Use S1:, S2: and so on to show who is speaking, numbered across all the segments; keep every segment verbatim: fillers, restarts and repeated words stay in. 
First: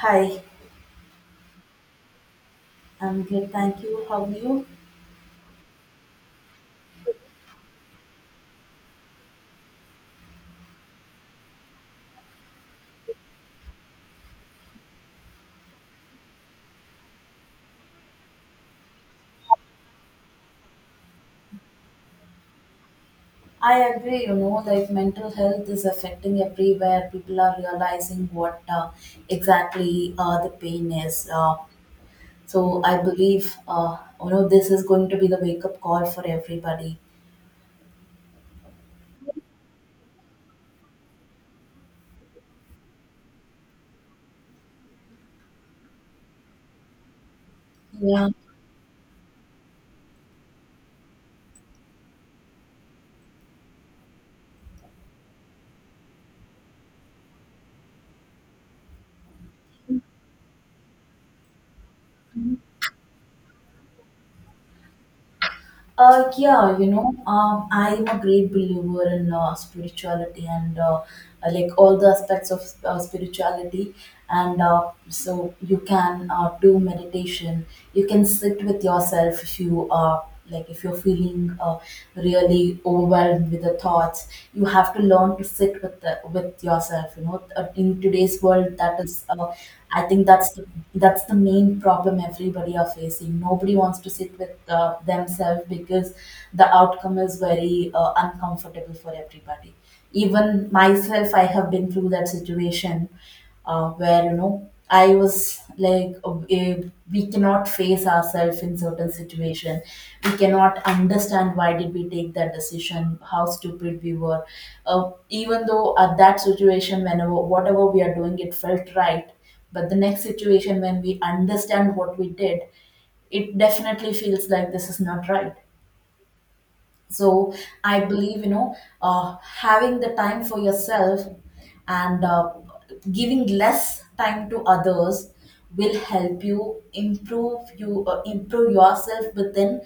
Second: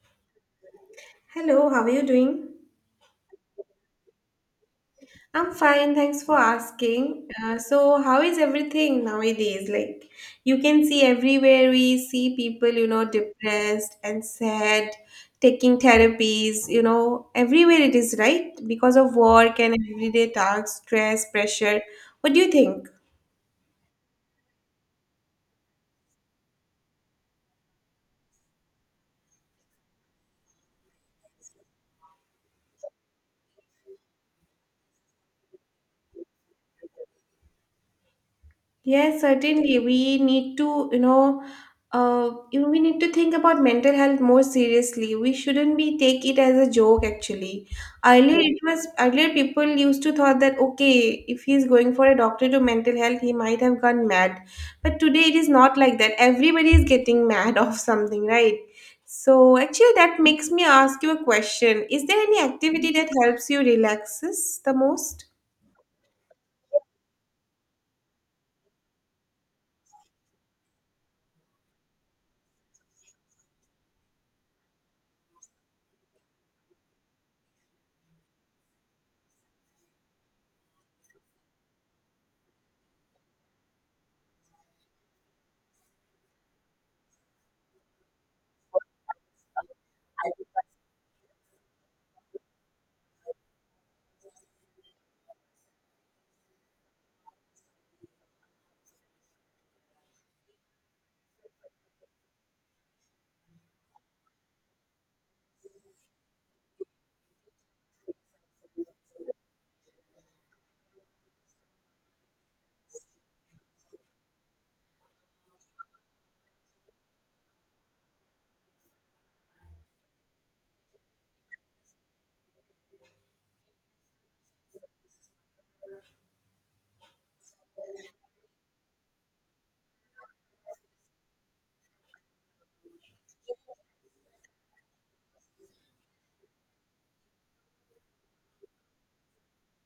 S1: Hi,
S2: Hello, how are you doing?
S1: I'm good, thank you. How are you?
S2: I'm fine, thanks for asking. Uh, so, how is everything nowadays? Like, you can see everywhere we see people, you know, depressed and sad, taking therapies, you know, everywhere it is, right? Because of work and everyday tasks, stress, pressure. What do you think?
S1: I agree, you know, like mental health is affecting everywhere. People are realizing what, uh, exactly, uh, the pain is. Uh, so I believe, uh, you know, this is going to be the wake up call for everybody.
S2: Yes, certainly. We need to, you know, uh, you know, we need to think about mental health more seriously. We shouldn't be take it as a joke. Actually,
S1: Yeah.
S2: earlier it was earlier people used to thought that okay, if he's going for a doctor to mental health, he might have gone mad. But today it is not like that. Everybody is getting mad of something, right? So actually, that makes me ask you a question. Is there any activity that helps you relaxes the most?
S1: Uh, yeah, you know, um, I am a great believer in uh, spirituality, and uh, uh, like all the aspects of uh, spirituality. And uh, so you can uh, do meditation. You can sit with yourself if you are like if you're feeling uh, really overwhelmed with the thoughts. You have to learn to sit with the, with yourself. You know, Uh, in today's world, that is, uh, I think that's the, that's the main problem everybody are facing. Nobody wants to sit with with uh, themselves, because the outcome is very uh, uncomfortable for everybody. Even myself, I have been through that situation uh, where, you know, I was like, uh, eh, we cannot face ourselves in certain situation. We cannot understand why did we take that decision, how stupid we were. Uh, even though at that situation, whenever whatever we are doing, it felt right. But the next situation, when we understand what we did, it definitely feels like this is not right. So I believe, you know uh, having the time for yourself, and uh, giving less time to others will help you improve you uh, improve yourself within,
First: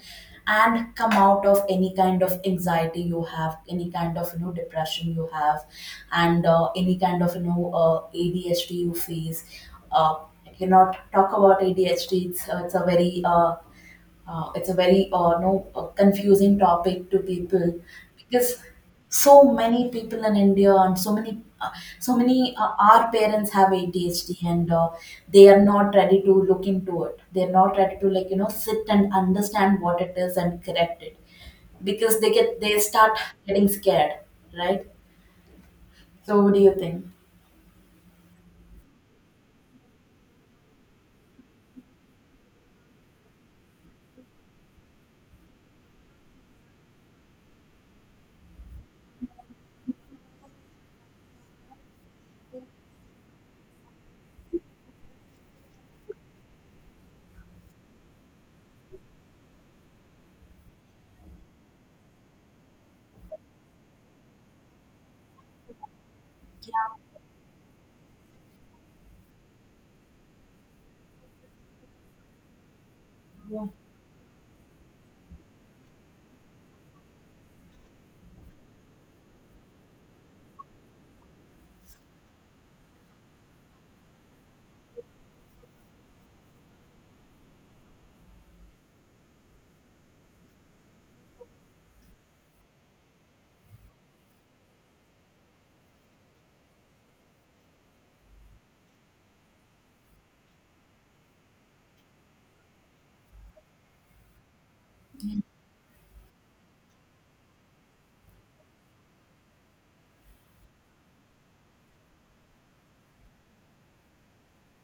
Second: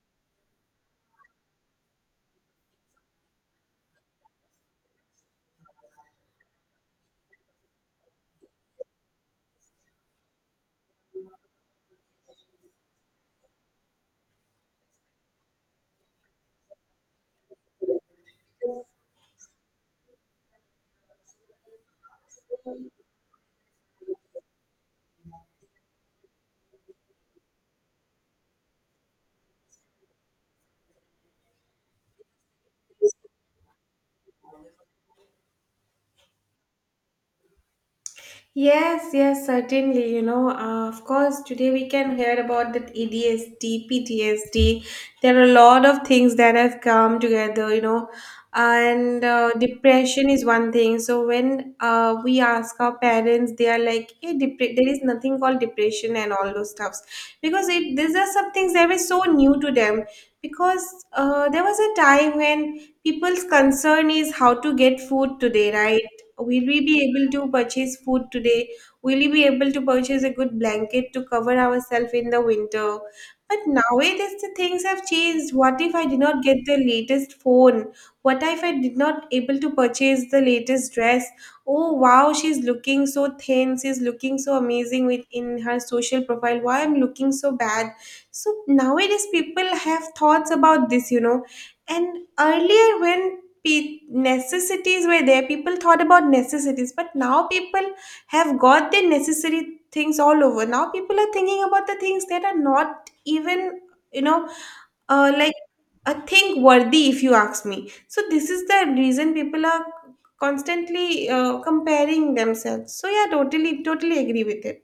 S1: and come out of any kind of anxiety you have, any kind of, you know, depression you have, and uh, any kind of, you know, uh, A D H D you face. uh, I cannot talk about A D H D. It's, uh, it's a very, uh, uh, it's a very, uh, no, uh, confusing topic to people, because so many people in India, and so many uh, so many uh, our parents have A D H D, and uh, they are not ready to look into it. They are not ready to, like you know sit and understand what it is and correct it, because they get they start getting scared, right? So what do you think?
S2: Yes, yes, certainly. You know, uh, of course, today we can hear about that A D S D, P T S D. There are a lot of things that have come together, you know, and uh, depression is one thing. So when uh, we ask our parents, they are like, hey, depre- there is nothing called depression and all those stuffs. Because it, these are some things that were so new to them. Because uh, there was a time when people's concern is how to get food today, right? Will we be able to purchase food today? Will we be able to purchase a good blanket to cover ourselves in the winter? But nowadays the things have changed. What if I did not get the latest phone? What if I did not able to purchase the latest dress? Oh wow, she's looking so thin. She's looking so amazing with in her social profile. Why I'm looking so bad? So nowadays people have thoughts about this, you know. And earlier when pe- necessities were there people thought about necessities, but now people have got their necessary things all over. Now people are thinking about the things that are not even, you know, uh, like a thing worthy if you ask me. So this is the reason people are constantly uh, comparing themselves. So yeah, totally totally agree with it.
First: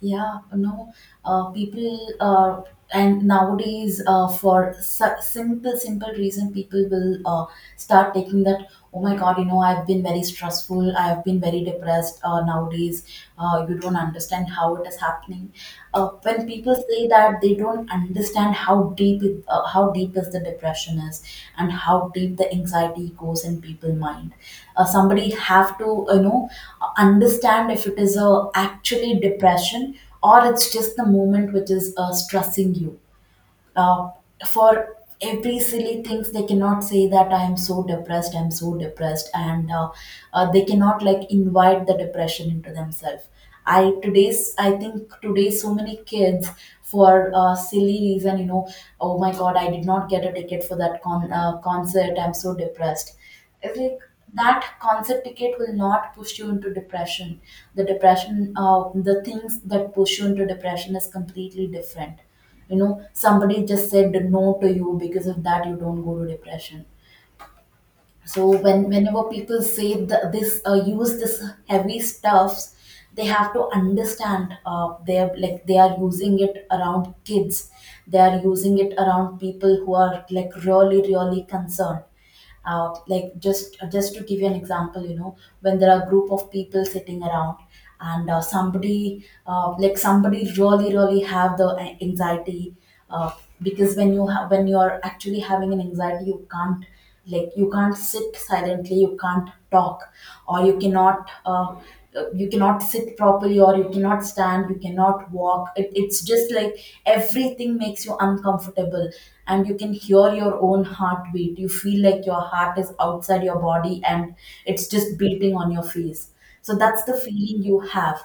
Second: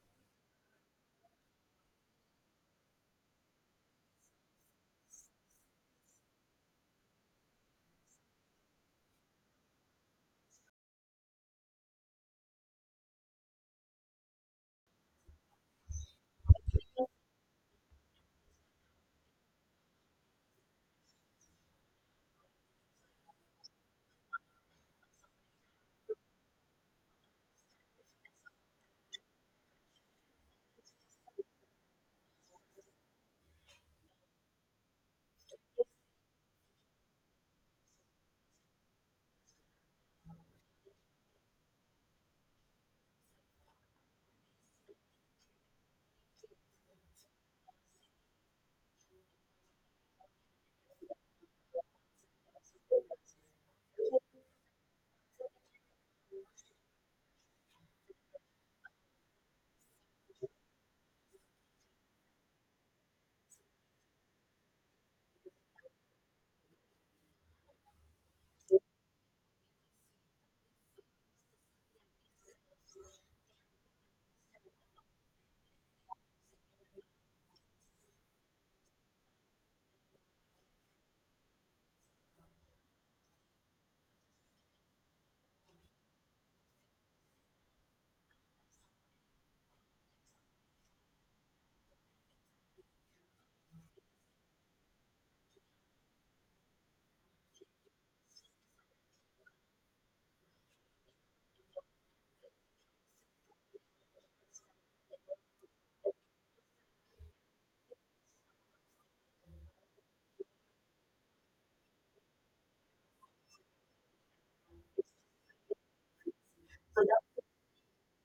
S1: Yeah, no, uh, people uh, and nowadays, uh, for su- simple, simple reason, people will uh, start taking that. Oh my God, you know, I've been very stressful. I've been very depressed uh, nowadays. Uh, you don't understand how it is happening. Uh, when when people say that, they don't understand how deep it, uh, how deep is the depression is, and how deep the anxiety goes in people's mind. Uh, somebody have to, you know understand if it is a actually depression, or it's just the moment which is uh, stressing you. uh, for every silly things, they cannot say that, I am so depressed, I'm so depressed, and uh, uh, they cannot, like, invite the depression into themselves. i today's I think today so many kids, for a silly reason, you know Oh my God, I did not get a ticket for that con- uh, concert, I'm so depressed. It's like, that concert ticket will not push you into depression. The depression uh, the things that push you into depression is completely different, you know. Somebody just said no to you, because of that you don't go to depression. So when whenever people say th- this uh, use this heavy stuffs, they have to understand, uh, they're like, they are using it around kids, they are using it around people who are, like, really really concerned. Uh, like, just just to give you an example, you know, when there are group of people sitting around, and uh, somebody uh, like somebody really really have the a- anxiety. uh, because when you have when you are actually having an anxiety, you can't, like, you can't sit silently, you can't talk, or you cannot, uh, you cannot sit properly, or you cannot stand, you cannot walk, it, it's just like everything makes you uncomfortable, and you can hear your own heartbeat, you feel like your heart is outside your body and it's just beating on your face. So that's the feeling you have,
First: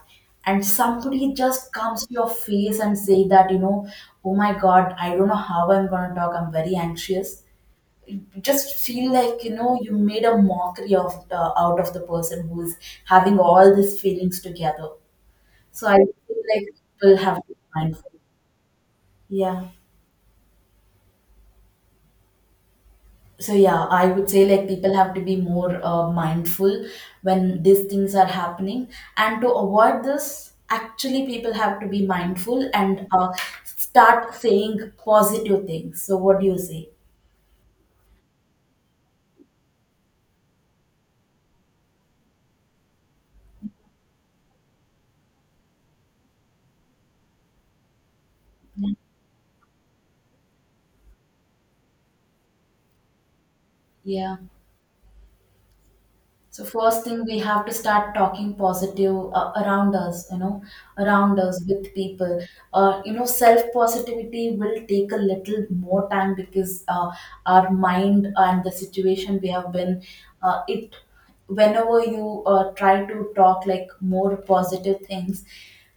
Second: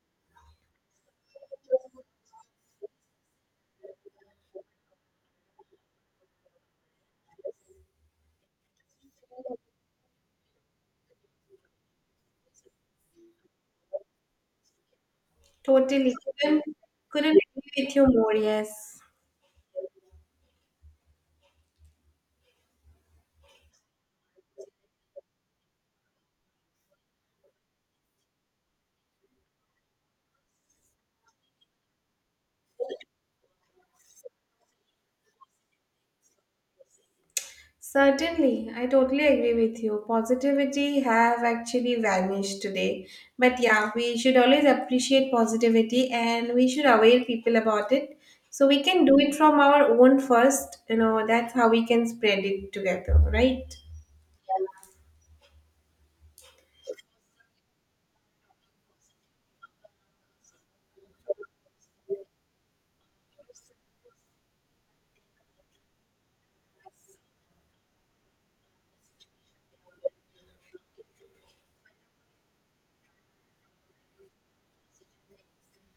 S1: and somebody just comes to your face and say that, you know, Oh my God, I don't know how I'm going to talk, I'm very anxious. Just feel like, you know, you made a mockery of uh, out of the person who is having all these feelings together. So I
S2: Totally.
S1: feel
S2: Couldn't,
S1: like people
S2: couldn't
S1: have to be
S2: agree with you
S1: mindful.
S2: more. Yes.
S1: Yeah. So, yeah, I would say, like, people have to be more uh, mindful when these things are happening, and to avoid this, actually people have to be mindful and uh, start saying positive things. So what do you say?
S2: Certainly, I totally agree with you. Positivity have actually vanished today. But yeah, we should always appreciate positivity and we should aware people about it. So we can do it from our own first, you know, that's how we can spread it together, right?
S1: Yeah. So first thing, we have to start talking positive, uh, around us, you know, around us with people. Uh, you know, self positivity will take a little more time, because uh, our mind and the situation we have been, uh, it whenever you uh, try to talk, like, more positive things.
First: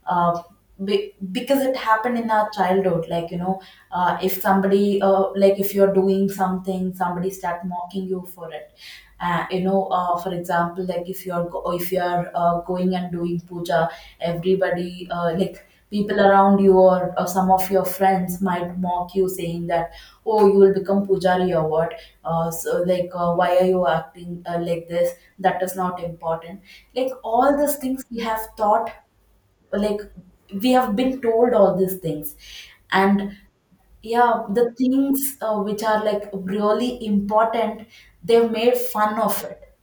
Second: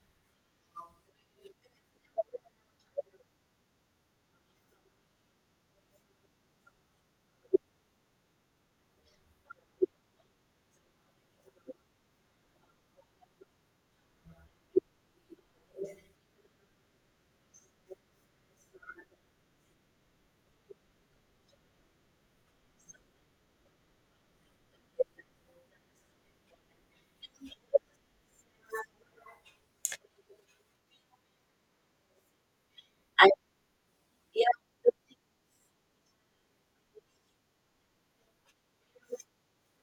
S1: uh, be, because it happened in our childhood, like, you know, uh, if somebody uh, like if you're doing something, somebody start mocking you for it. Uh, you know uh, for example, like if you're go- if you're uh, going and doing puja, everybody uh, like people around you, or, or some of your friends might mock you, saying that, Oh, you will become pujari or what. Uh, so like, uh, why are you acting, uh, like this, that is not important. Like, all these things we have thought, like, we have been told all these things. And, yeah, the things, uh, which are, like, really important, they've made fun of it,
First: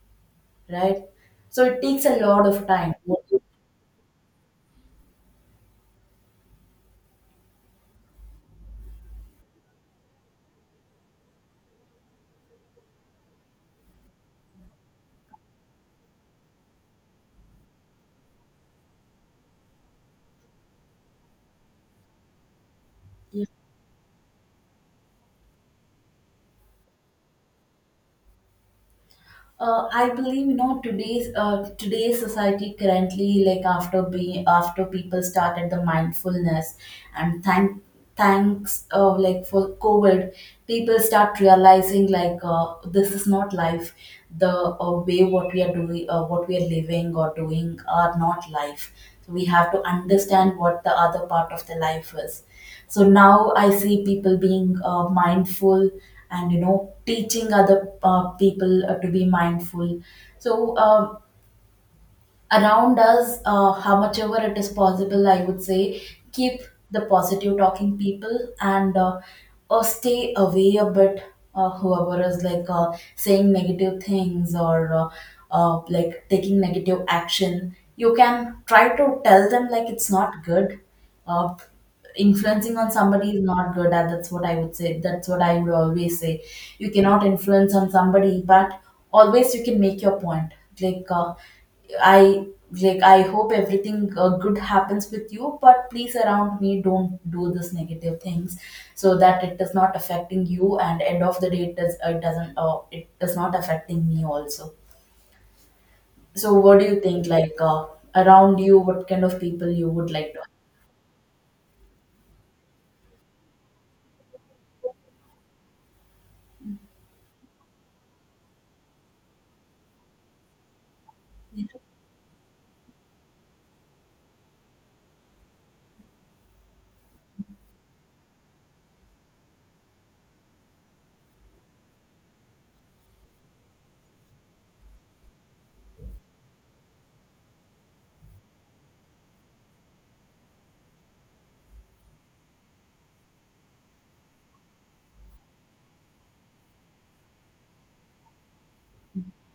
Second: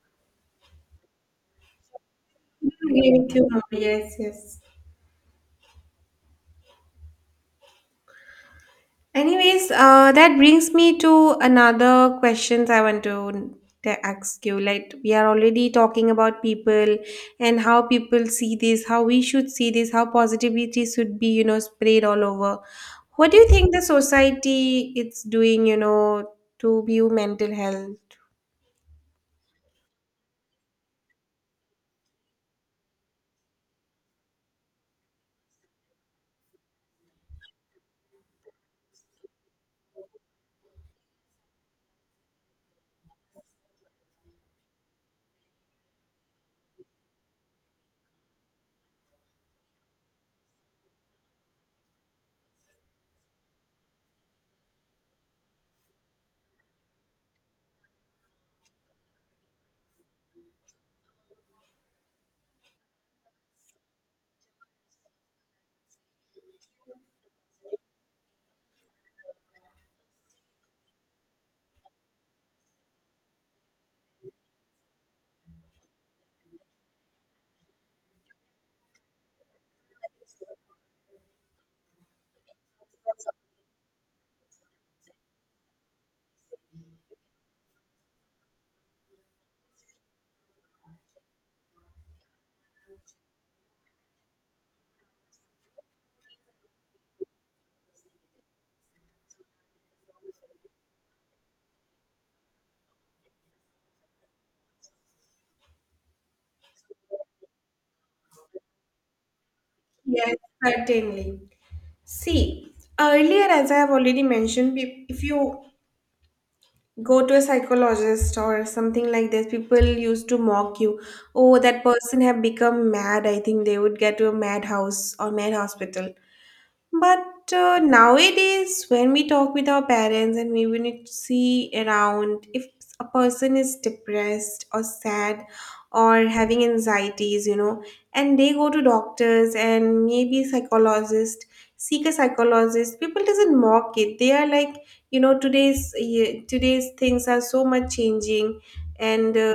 S1: right? So it takes a lot of
S2: I
S1: time.
S2: agree with you. Yes, yes. Anyways, uh, that brings me to another questions I want to, to ask you. Like we are already talking about people and how people see this, how we should see this, how positivity should be, you know, spread all over. What do you think the society is doing, you know, to view mental health?
S1: Uh, I believe, you know, today's uh, today's society currently, like, after being after people started the mindfulness. And thank thanks uh, like, for COVID, people start realizing, like, uh, this is not life. The uh, way, what we are doing, uh, what we are living or doing, are not life. So we have to understand what the other part of the life is. So now I see people being uh, mindful, and, you know, teaching other uh, people uh, to be mindful. So um, around us, uh, how much ever it is possible, I would say, keep the positive talking people, and uh, uh, stay away a bit. Uh, whoever is, like, uh, saying negative things, or uh, uh, like taking negative action, you can try to tell them, like, it's not good. Uh, Influencing on somebody is not good, and that's what I would say, that's what I would always say. You cannot influence on somebody, but always you can make your point. Like, uh, I like I hope everything uh, good happens with you, but please around me don't do this negative things, so that it is not affecting you, and end of the day, it does it doesn't, uh, it is not affecting me also. So what do you think, like, uh, around you, what kind of people you would like
S2: Yes,
S1: to.
S2: certainly. See, earlier, as I have already mentioned, pe- if you go to a psychologist or something like this people used to mock you. Oh, that person have become mad. I think they would get to a madhouse or mad hospital. But uh, nowadays, when we talk with our parents and we when we see around, if a person is depressed or sad or having anxieties, you know, and they go to doctors and maybe psychologist, seek a psychologist, people doesn't mock it. They are like, you know, today's yeah, today's things are so much changing, and uh,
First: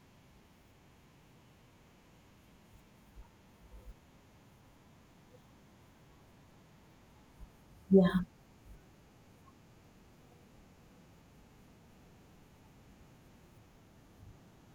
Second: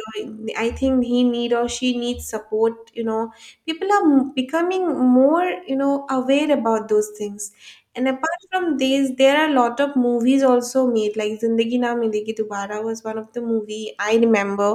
S2: I think he need or she needs support, you know, people are m- becoming more, you know, aware about those things. And
S1: Yeah.
S2: apart from these there are a lot of movies also made, like Zindagi Na Milegi Dobara was one of the movie I remember.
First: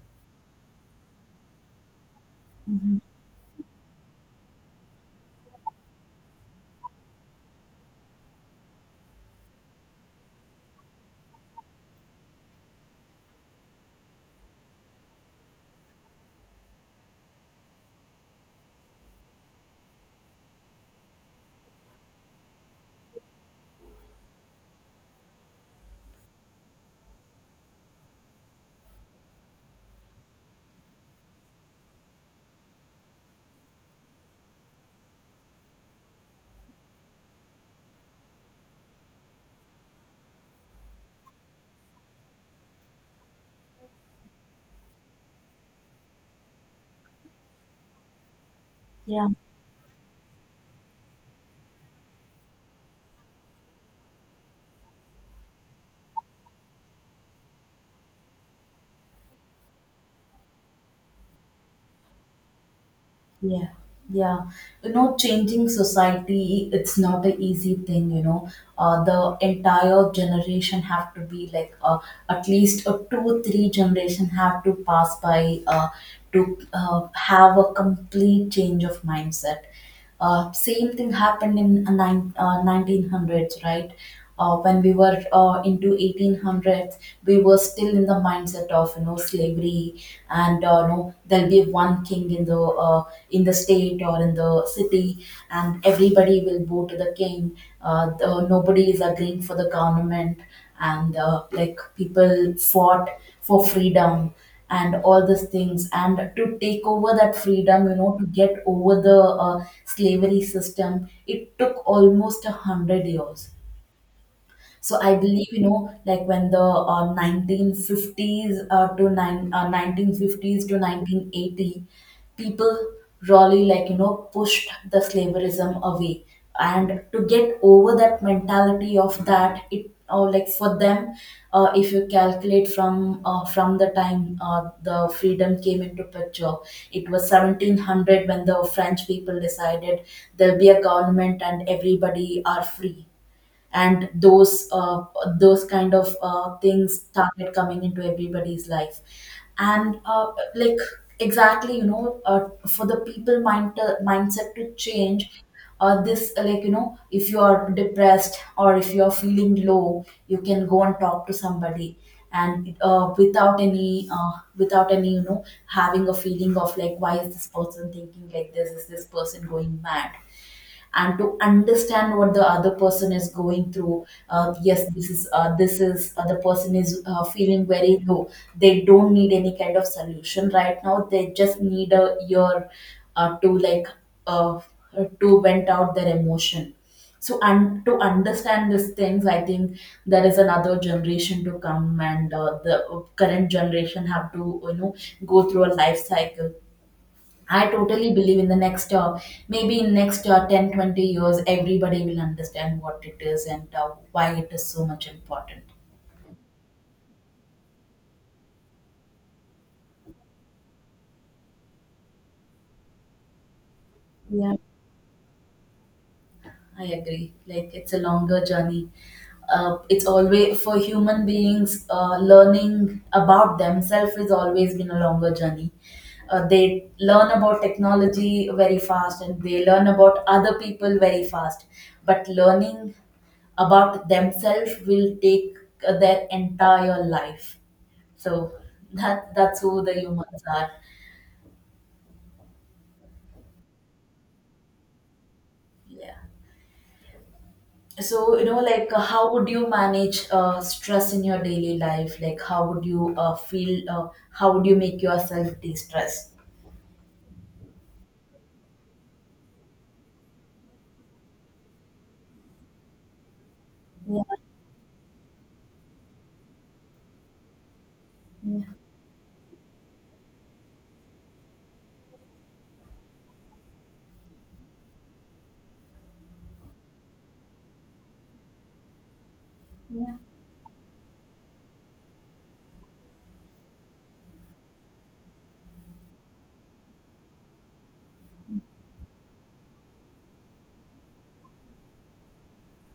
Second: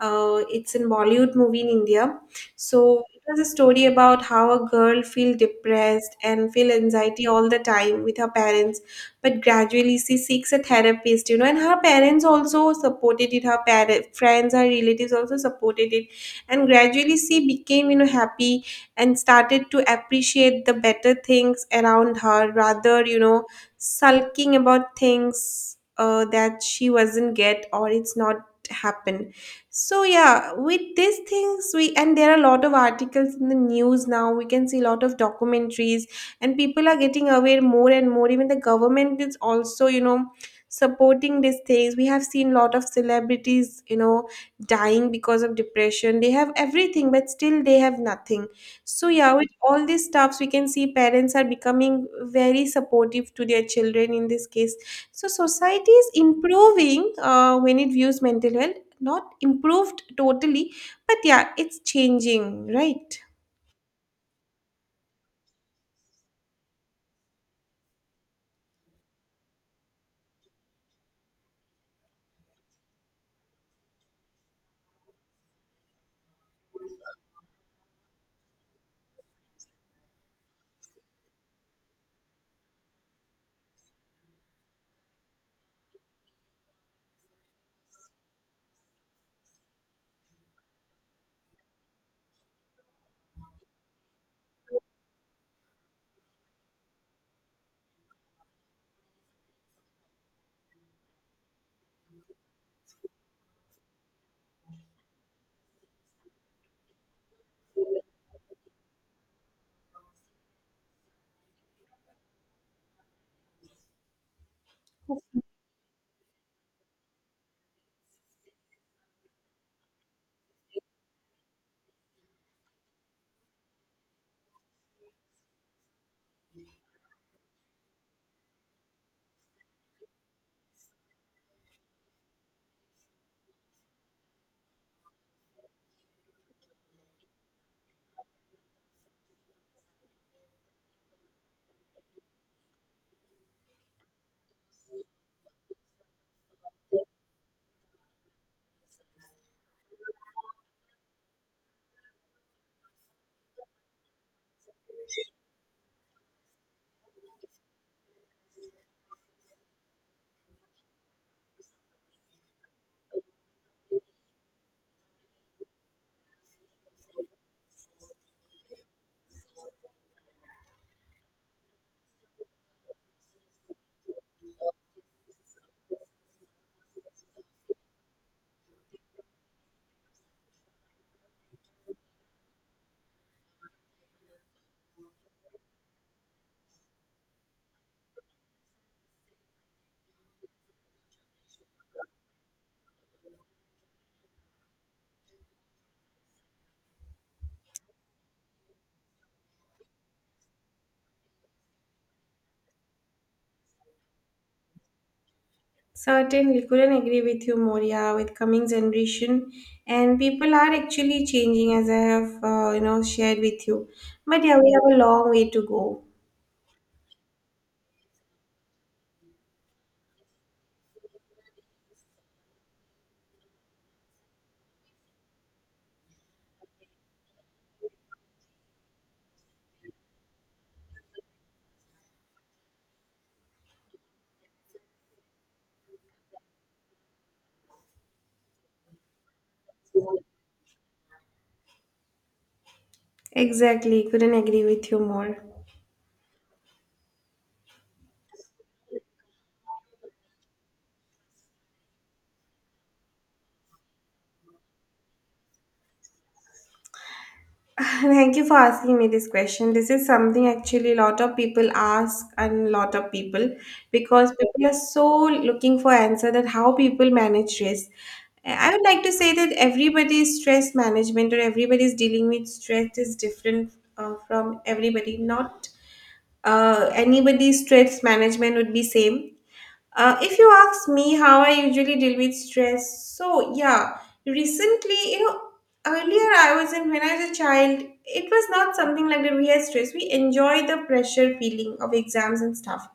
S2: uh, It's in Bollywood movie in India.
S1: Mhm.
S2: So it was a story about how a girl feel depressed and feel anxiety all the time with her parents, but gradually she seeks a therapist, you know, and her parents also supported it. Her parents, friends, her relatives also supported it, and gradually she became, you know, happy, and started to appreciate the better things around her rather, you know, sulking about things uh, that she wasn't get or it's not happen. So yeah, with these things we, and there are a lot of articles in the news now. We can see a lot of documentaries and people are getting aware more and more. Even the government is also, you know, supporting these things. We have seen a lot of celebrities, you know, dying because of depression. They have everything, but still they have nothing. So
S1: Yeah.
S2: yeah, with all these stuffs we can see parents are becoming very supportive to their children in this case. So society is improving uh, when it views mental health, not improved totally, but yeah, it's changing, right?
S1: Yeah, yeah. You know, changing society, it's not an easy thing, you know. Uh, the entire generation have to be, like, uh, at least a two, three generation have to pass by, uh, to uh, have a complete change of mindset. Uh, same thing happened in uh, nine, uh, nineteen hundreds, right? Uh, when we were uh, into eighteen hundreds, we were still in the mindset of, you know, slavery, and uh, no, there'll be one king in the uh, in the state or in the city, and everybody will bow to the king. Uh, the, nobody is agreeing for the government, and uh, like people fought for freedom and all these things, and to take over that freedom, you know, to get over the uh, slavery system, it took almost a hundred years. So I believe, you know, like when the uh, nineteen fifties, uh, to nine, uh, nineteen fifties to nineteen eighty, people really, like, you know, pushed the slaverism away. And to get over that mentality of that, it or like for them, uh, if you calculate from uh, from the time uh, the freedom came into picture, it was seventeen hundred when the French people decided there'll be a government and everybody are free and those uh, those kind of uh, things started coming into everybody's life and uh, like exactly, you know, uh, for the people mind uh, mindset to change. uh, this uh, Like, you know, if you are depressed or if you are feeling low, you can go and talk to somebody, and uh, without any uh, without any, you know, having a feeling of like, why is this person thinking like this, is this person going mad? And to understand what the other person is going through, uh, yes, this is uh, this is uh, the person is uh, feeling very low, they don't need any kind of solution right now, they just need a ear uh, to like uh, to vent out their emotion. So, and to understand these things, I think there is another generation to come, and uh, the current generation have to, you know, go through a life cycle. I totally believe in the next, uh, maybe in next uh, ten, twenty years, everybody will understand what it is and uh, why it is so much important.
S2: Certainly, couldn't agree with you more. Yeah, with coming generation, and people are actually changing, as I have, uh, you know, shared with you. But yeah, we have a long way to go.
S1: I agree. Like, it's a longer journey. Uh, it's always for human beings. Uh, learning about themselves has always been a longer journey. Uh, they learn about technology very fast, and they learn about other people very fast. But learning about themselves will take uh, their entire life. So that that's who the humans are.
S2: Exactly, couldn't agree with you more.
S1: Yeah. So, you know, like, uh, how would you manage uh, stress in your daily life? Like, how would you uh, feel? Uh, how would you make yourself de-stress?
S2: Thank you for asking me this question. This is something actually a lot of people ask, and a lot of people
S1: Yeah,
S2: because people are so looking for answer that how people manage stress.
S1: yeah,
S2: I would like to say that everybody's stress management or everybody's dealing with stress is different uh, from everybody. Not uh, anybody's stress management would be same.
S1: yeah,
S2: Uh, if you ask me how I usually deal with stress, so yeah, recently, you know, earlier I was in when I was a child, it was not something like that. We had stress, we enjoy the pressure feeling of exams and stuff,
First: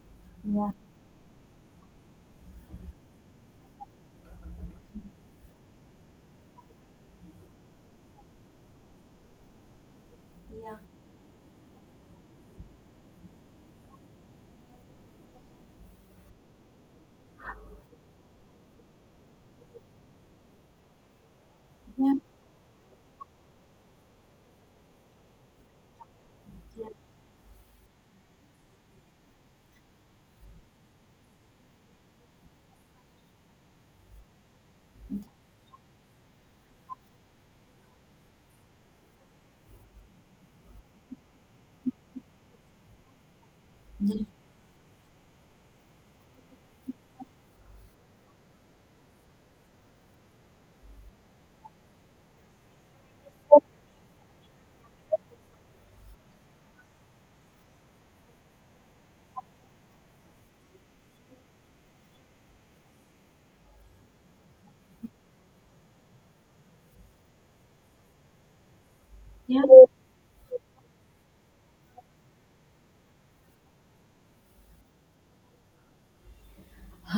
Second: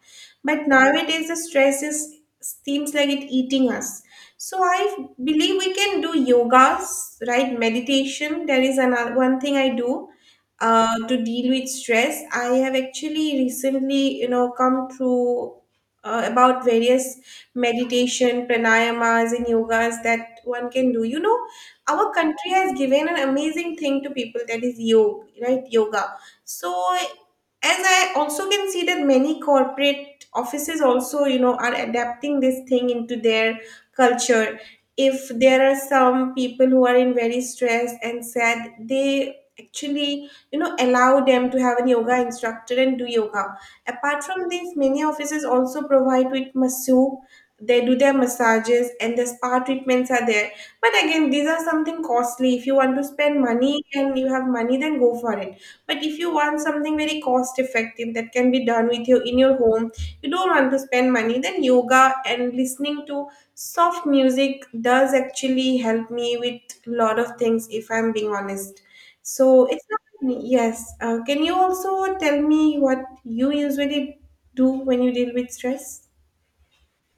S2: but
S1: yeah,
S2: nowadays the stress is seems like it eating us. So I believe we can do yogas, right? Meditation. There is another one thing I do uh, to deal with stress. I have actually recently, you know, come through uh, about various meditation, pranayamas, and yogas that one can do. You know, our
S1: yeah,
S2: country has given an amazing thing to people, that is yoga, right? Yoga. So,
S1: yeah,
S2: as I also can see that many corporate offices also, you know, are adapting this thing into their culture. If there are some people who are in very stressed and sad, they actually, you know, allow them to have a yoga instructor and do yoga. Apart
S1: yeah.
S2: from this, many offices also provide with masseuse. They do their massages and the spa treatments are there. But again, these are something costly. If you want to spend money and you have money, then go for it point. But if you want something very cost effective that can be done with you in your home, you don't want to spend money, then yoga and listening to soft music does actually help me with a lot of things if I'm being honest. So it's not yes. Uh, can you also tell me what you usually do when you deal with stress?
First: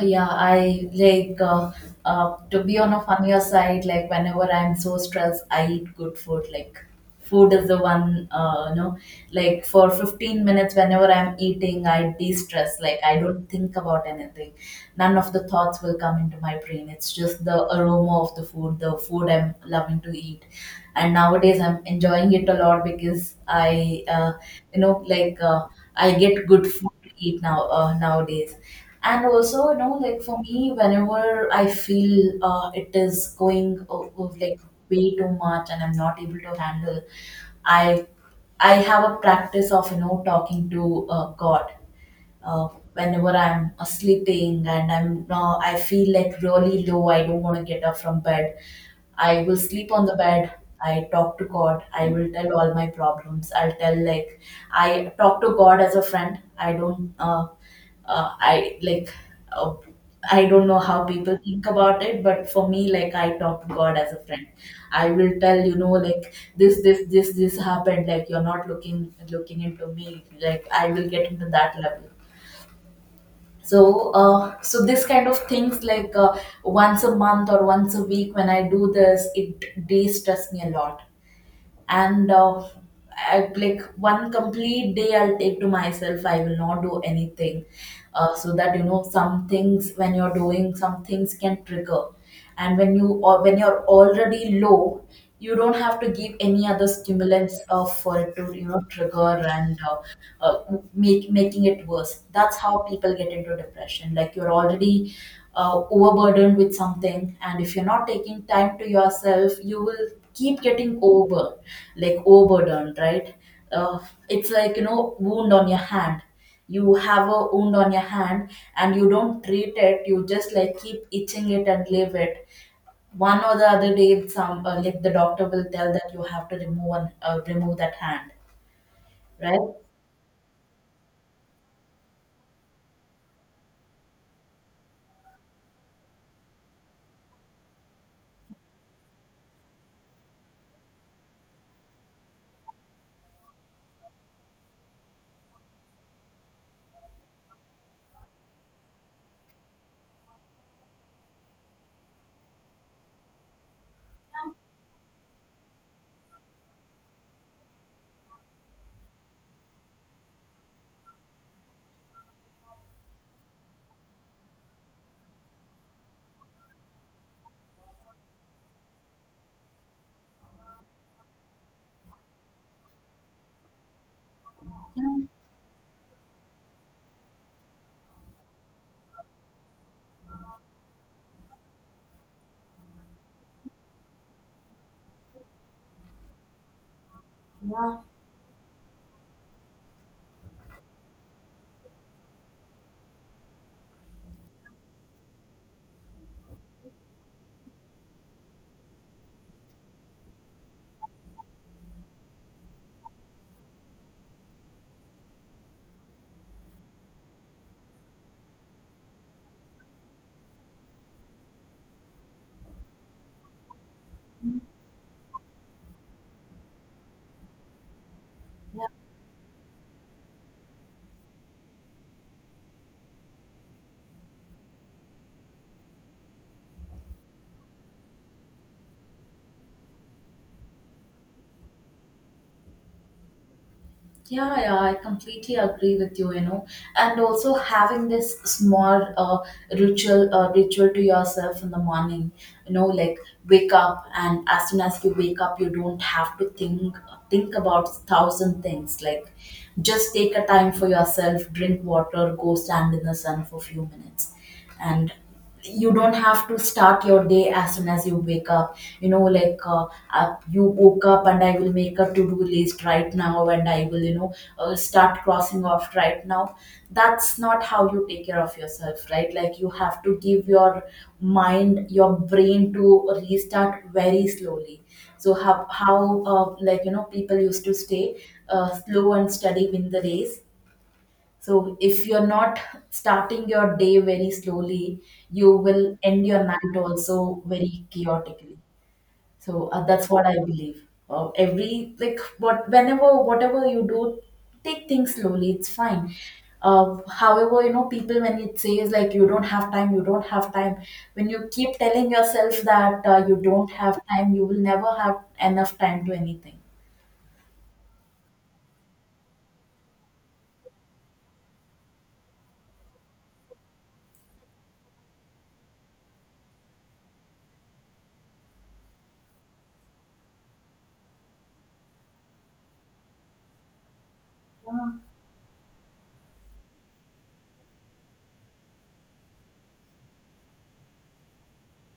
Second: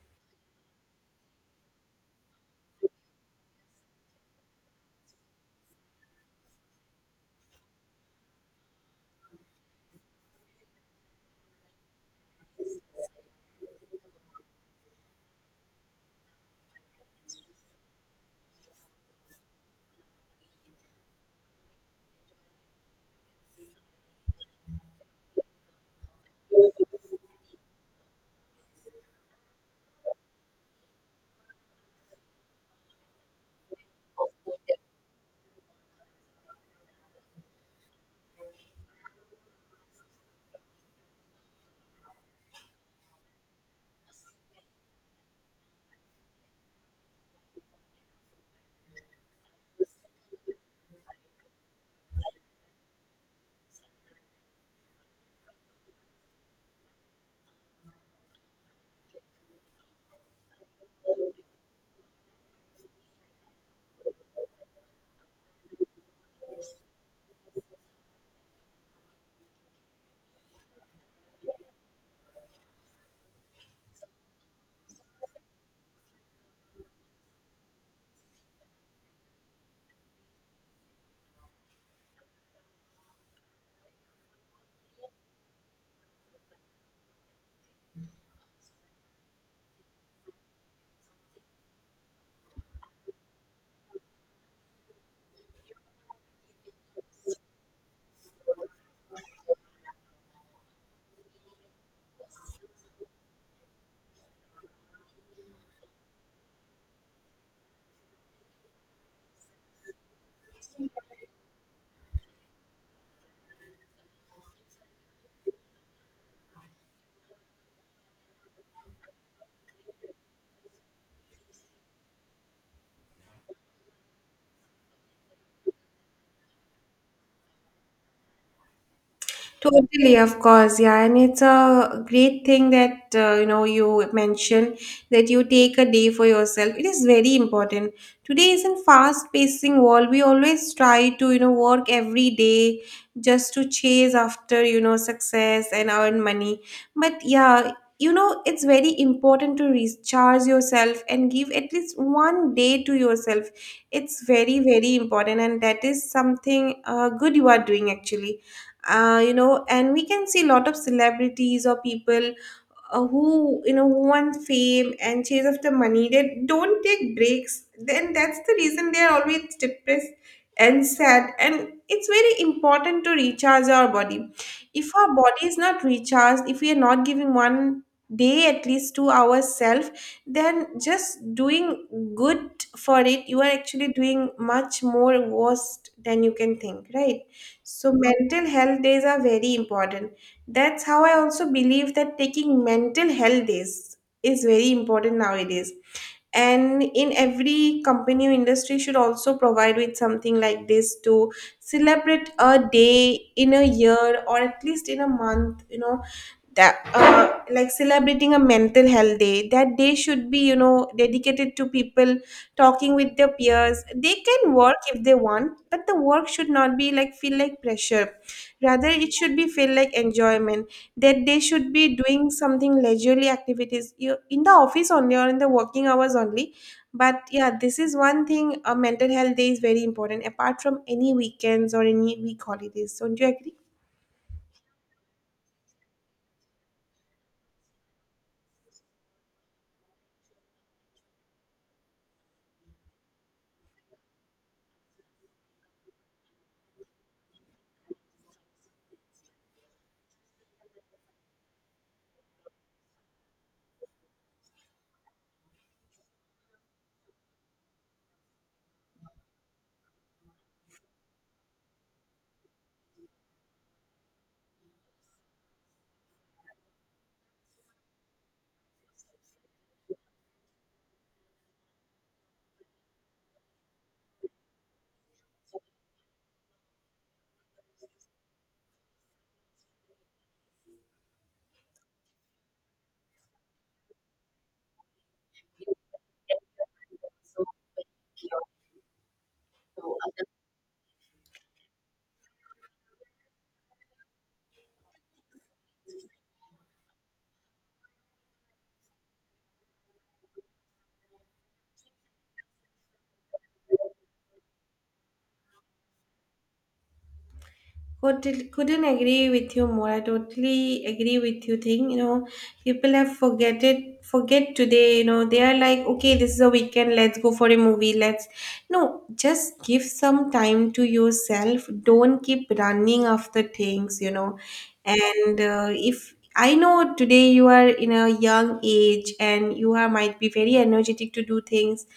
S1: Yeah, I like uh, uh, to be on a funnier side. Like, whenever I'm so stressed, I eat good food. Like, food is the one, uh, you know, like for fifteen minutes. Whenever I'm eating, I de-stress. Like, I don't think about anything. None of the thoughts will come into my brain. It's just the aroma of the food, the food I'm loving to eat. And nowadays, I'm enjoying it a lot because I, uh, you know, like uh, I get good food to eat now uh, nowadays. And also, you know, like for me, whenever I feel uh, it is going o- o- like way too much and I'm not able to handle, i I have a practice of, you know, talking to uh, God. uh, Whenever I'm uh, sleeping and I'm now I feel like really low, I don't want to get up from bed. I will sleep on the bed. I talk to God. I will tell all my problems. I'll tell, like, I talk to God as a friend. I don't. Uh, uh, I like. Uh, I don't know how people think about it, but for me, like, I talk to God as a friend. I will tell, you know, like, this, this, this, this happened. Like, you're not looking looking into me. Like, I will get into that level. So, uh, so this kind of things, like uh, once a month or once a week when I do this, it de-stress me a lot. And uh, I, like, one complete day I'll take to myself, I will not do anything, uh, so that, you know, some things when you're doing some things can trigger, and when you or when you're already low, you don't have to give any other stimulants uh, for it to, you know, trigger and uh, uh, make, making it worse. That's how people get into depression. Like, you're already uh, overburdened with something, and if you're not taking time to yourself, you will keep getting over, like, overburdened, right? Uh, it's like, you know, wound on your hand. You have a wound on your hand, and you don't treat it. You just, like, keep itching it and leave it. One or the other day, some uh, like, the doctor will tell that you have to remove one, uh, remove that hand, right?
S2: Totally, of course, yeah, and it's a great thing that, uh, you know, you mentioned that you take a day for yourself. It is very important. Today is in fast-pacing world. We always try to, you know, work every day just to chase after, you know, success and earn money. But yeah, you know, it's very important to recharge yourself and give at least one day to yourself. It's very very important, and that is something uh, good you are doing actually, uh, you know, and we can see a lot of celebrities or people, uh, who, you know, who want fame and chase after money, they don't take breaks. Then that's the reason they are always depressed and sad, and it's very important to recharge our body. If our body is not recharged, if we are not giving one day at least to ourselves, then just doing good for it you are actually doing much more worse than you can think, right? So,
S1: Yeah.
S2: mental health days are very important. That's how I also believe that taking mental health days is very important nowadays. And in every company or industry should also provide with something like this to celebrate a day in a year or at least in a month, you know, that, uh, like, celebrating a mental health day, that day should be, you know, dedicated to people talking with their peers. They can work if they want, but the work should not be like feel like pressure, rather it should be feel like enjoyment, that they should be doing something leisurely activities, you, in the office only or in the working hours only. But yeah, this is one thing, a mental health day is very important apart from any weekends or any week holidays, don't you agree?
S1: Yeah, yeah, I completely agree with you, you know. And also having this small uh, ritual uh, ritual to yourself in the morning, you know, like, wake up, and as soon as you wake up, you don't have to think think about thousand things. Like, just take a time for yourself, drink water, go stand in the sun for few minutes. And you don't have to start your day as soon as you wake up, you know, like uh, uh, you woke up and I will make a to-do list right now, and I will, you know, uh, start crossing off right now. That's not how you take care of yourself, right? Like, you have to give your mind, your brain, to restart very slowly. So, how how uh, like, you know, people used to stay, uh, slow and steady win the race. So, if you're not starting your day very slowly, you will end your night also very chaotically. So, uh, that's what I believe. Uh, every like what whenever Whatever you do, take things slowly. It's fine. Uh, however, you know, people when it says like, you don't have time, you don't have time. When you keep telling yourself that uh, you don't have time, you will never have enough time to anything.
S2: Could couldn't agree with you more. I totally agree with you. Thing, you know, people have forget it, forget today. You know, they are like, okay, this is a weekend. Let's go for a movie. Let's no, just give some time to yourself. Don't keep running after things. You know, and uh, if I know today you are in a young age and you are might be very energetic to do things,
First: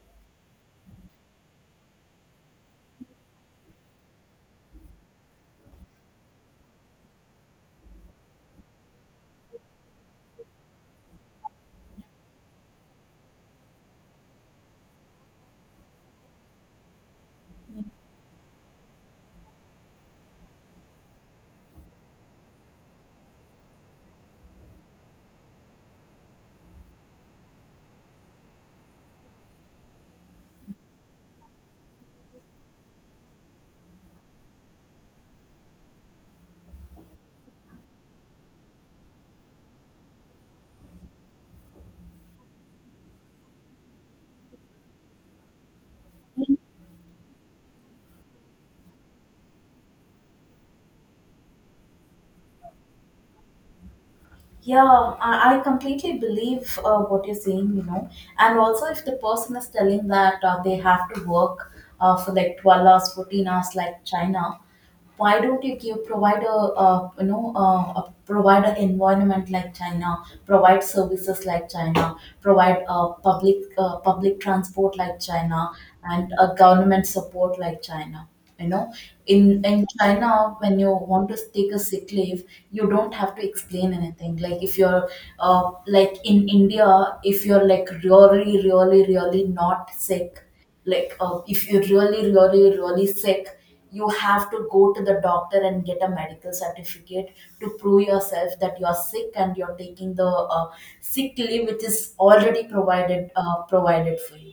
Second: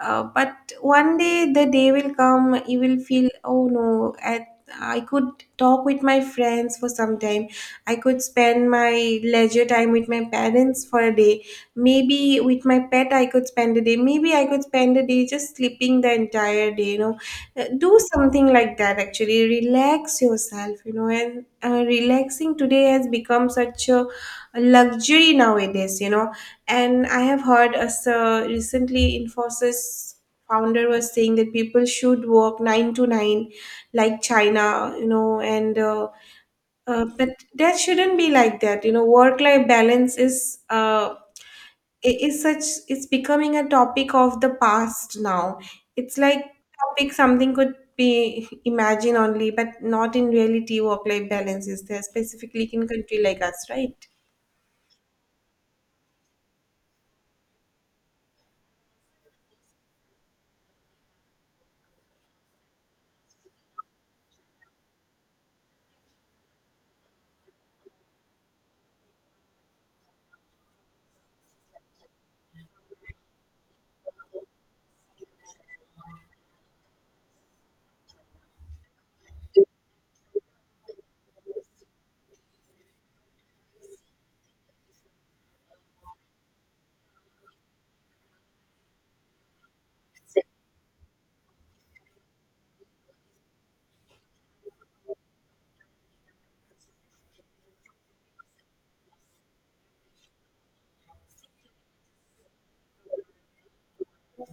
S2: uh, but one day the day will come you will feel oh no at I could talk with my friends for some time. I could spend my leisure time with my parents for a day. Maybe with my pet, I could spend a day. Maybe I could spend a day just sleeping the entire day. You know, Uh, do something like that. Actually, relax yourself. You know, and uh, Relaxing today has become such a luxury nowadays. You know, and I have heard as uh, recently Infosys founder was saying that people should work nine to nine like China, you know, and uh, uh, but that shouldn't be like that. You know, work-life balance is uh, i- is such it's becoming a topic of the past now. It's like topic something could be imagined only, but not in reality. Work-life balance is there specifically in country like us, right?
S1: Yeah, I, I completely believe uh, what you're saying, you know. And also, if the person is telling that uh, they have to work uh, for like twelve hours, fourteen hours, like China, why don't you give provide a uh, you know uh, a provide an environment like China, provide services like China, provide uh, public uh, public transport like China, and uh, government support like China. You know, in in China, when you want to take a sick leave, you don't have to explain anything. Like, if you're uh, like in India, if you're like really, really, really not sick, like uh, if you're really, really, really sick, you have to go to the doctor and get a medical certificate to prove yourself that you're sick and you're taking the uh, sick leave, which is already provided uh, provided for you.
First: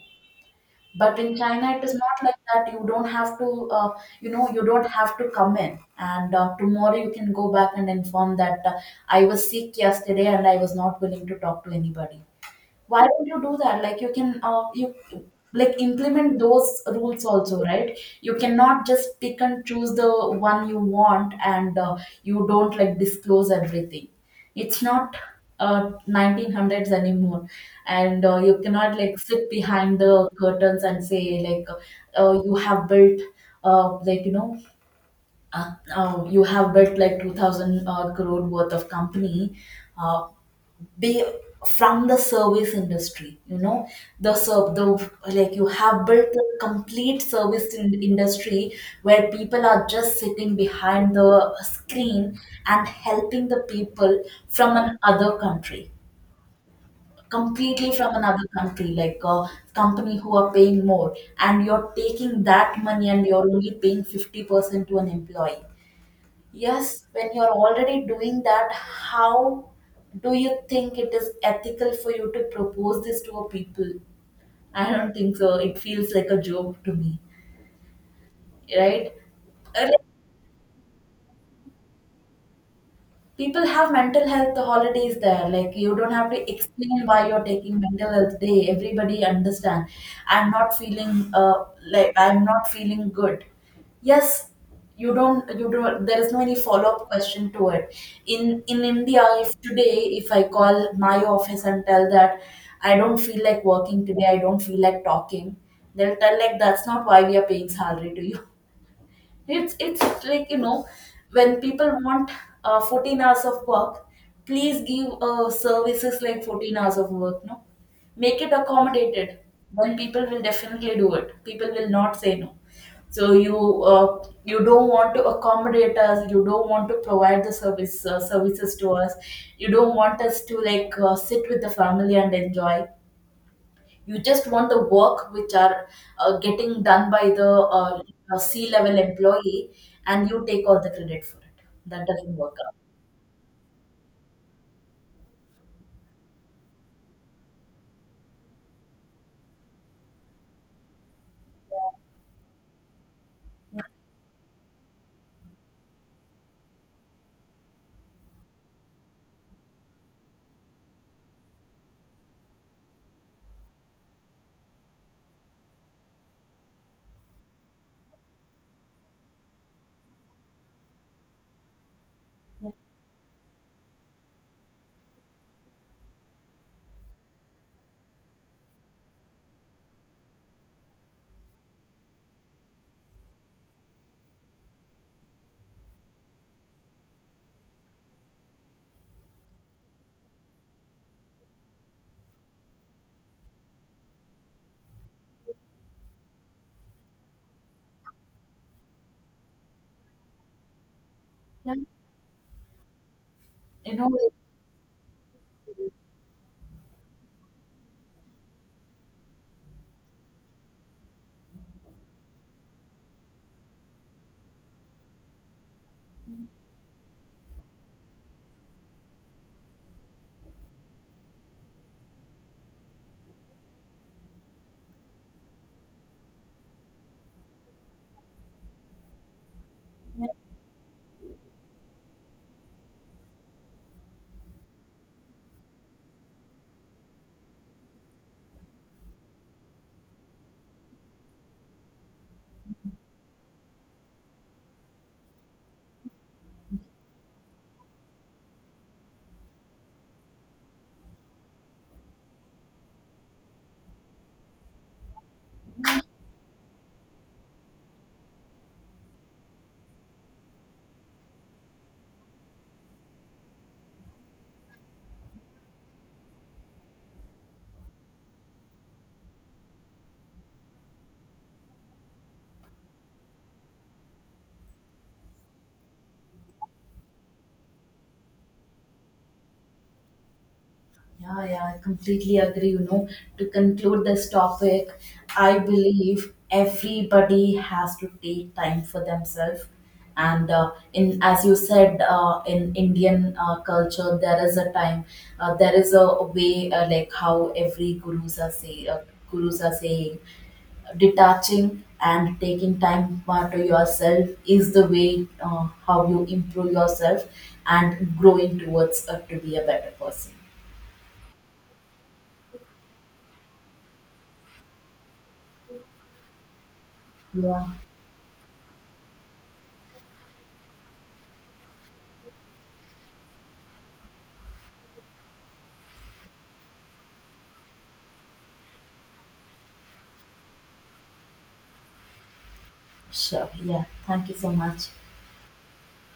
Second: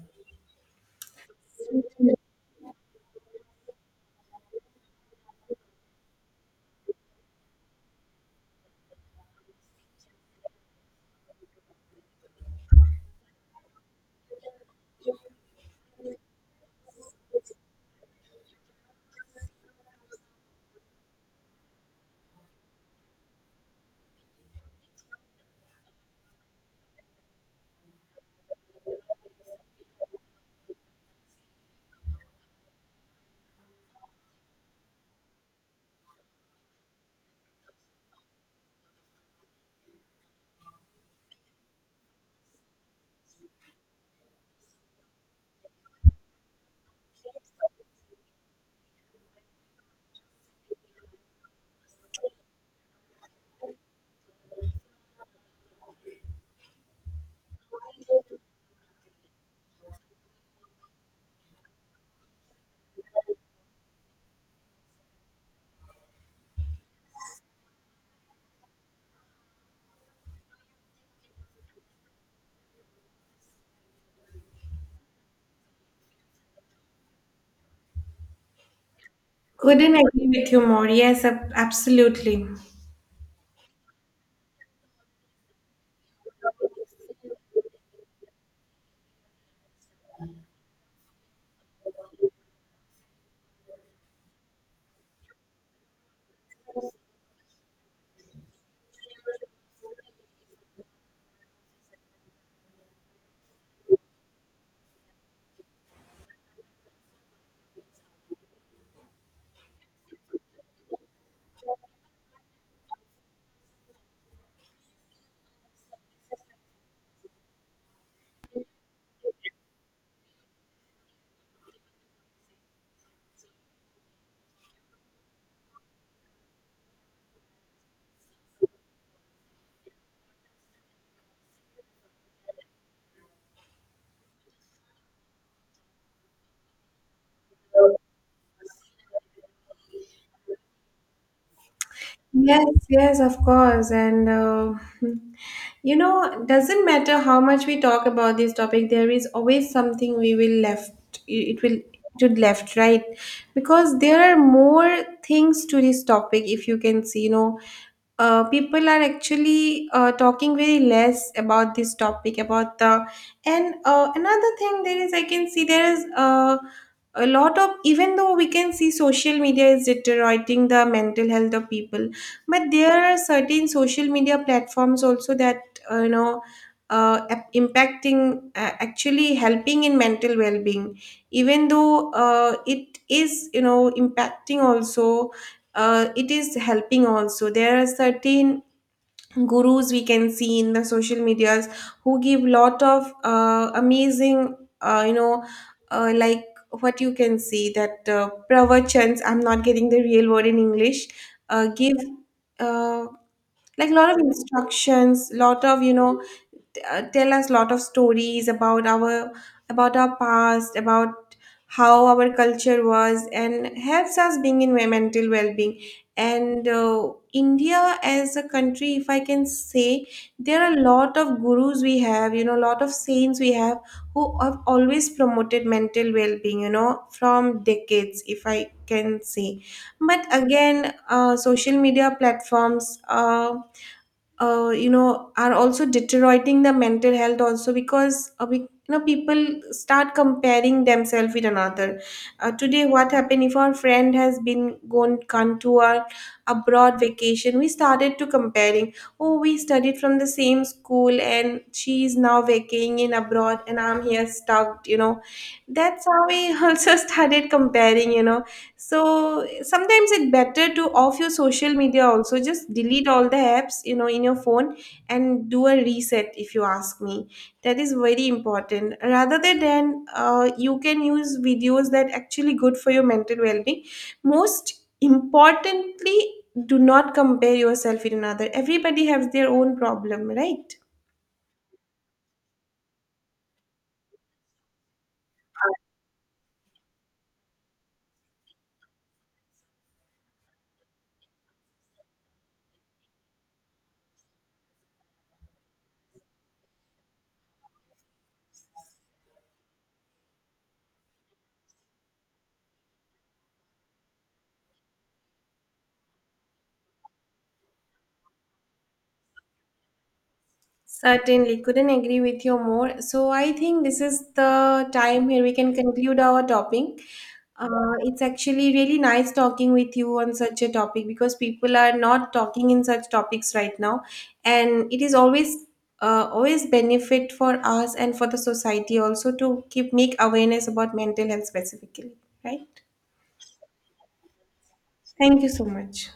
S1: But in China, it is not like that. You don't have to uh, you know, you don't have to come in, and uh, tomorrow you can go back and inform that uh, I was sick yesterday, and I was not willing to talk to anybody. Why don't you do that? Like, you can, uh, you like, implement those rules also, right? You cannot just pick and choose the one you want, and uh, you don't like disclose everything. It's not uh nineteen hundreds anymore, and uh, you cannot like sit behind the curtains and say like, uh, you have built uh like you know uh, uh, you have built like two thousand uh, crore worth of company. Uh, be from the service industry, you know, the serv- the like you have built the complete service in- industry where people are just sitting behind the screen and helping the people from another country, completely from another country, like a company who are paying more, and you're taking that money, and you're only paying fifty percent to an employee. Yes, when you're already doing that, how do you think it is ethical for you to propose this to a people? I don't think so. It feels like a joke to me, right? Uh,
S2: Couldn't agree with you more. Yes, ab- absolutely.
S1: people have mental health holidays there. Like, you don't have to explain why you're taking mental health day, everybody understand. I'm not feeling uh, like, I'm not feeling good. Yes, you don't you don't, there is no any follow up question to it. In in India, if today if I call my office and tell that I don't feel like working today, I don't feel like talking, they'll tell like, that's not why we are paying salary to you. It's it's like, you know, when people want uh, fourteen hours of work, please give uh, services like fourteen hours of work. No, make it accommodated. Then people will definitely do it. People will not say no. So, you uh, you don't want to accommodate us. You don't want to provide the service uh, services to us. You don't want us to like uh, sit with the family and enjoy, you just want the work which are uh, getting done by the uh, uh, c level employee, and you take all the credit for it. That doesn't work
S2: Yes,
S1: out,
S2: yes, of course. And uh, you know, doesn't matter how much we talk about this topic, there is always something we will left. It will to left, right? Because there are more things to this topic. If you can see, you know, uh, people are actually uh, talking very less about this topic about the and uh, another thing there is I can see there is uh, a lot of even though we can see social media is deteriorating the mental health of people, but there are certain social media platforms also that uh, you know uh, ap- impacting uh, actually helping in mental well-being, even though uh, it is, you know, impacting also. Uh, it is helping also. There are certain gurus we can see in the social medias who give lot of uh, amazing uh, you know uh, like what you can see that uh, pravachans, I'm not getting the real word in English, uh, give uh, like
S1: you
S2: lot
S1: know.
S2: of instructions lot of you know uh, tell us lot of stories about our about our past about how our culture was and helps us being in mental well-being, and uh, India as a country if I can say there are a lot of gurus we have, you know, a lot of saints we have who have always promoted mental well-being, you know, from decades if I can say. But again, uh, social media platforms, uh, uh, you know, are also deteriorating the mental health also because uh, we, you know, people start comparing themselves with another. Uh, today what happened if our friend has been gone gone to a abroad vacation, we started to comparing, oh, we studied from the same school and she is now vacating in abroad and I'm here stuck, you know, that's how we also started comparing, you know. So sometimes it's better to off your social media also, just delete all the apps, you know, in your phone, and do a reset if you ask me. That is very important rather than then, uh, you can use videos that actually good for your mental well-being. Most importantly, do not compare yourself with another. Everybody has their own problem, right?
S1: Yeah, yeah, I completely agree. You know, to conclude this topic, I believe everybody has to take time for themselves. And uh, in, as you said, uh, in Indian uh, culture, there is a time, uh, there is a, a way, uh, like, how every gurus are say, uh, gurus are saying, detaching and taking time for to yourself is the way uh, how you improve yourself and growing towards uh, to be a better person.
S2: Certainly, couldn't agree with you more. So I think this is the time where we can conclude our topic.
S1: Yeah,
S2: Uh, it's actually really nice talking with you on such a topic because people are not talking in such topics right now, and it is always uh, always benefit for us and for the society also to keep make awareness about mental health specifically, right?
S1: sure. Yeah. Thank you so much.
S2: Thank you so much.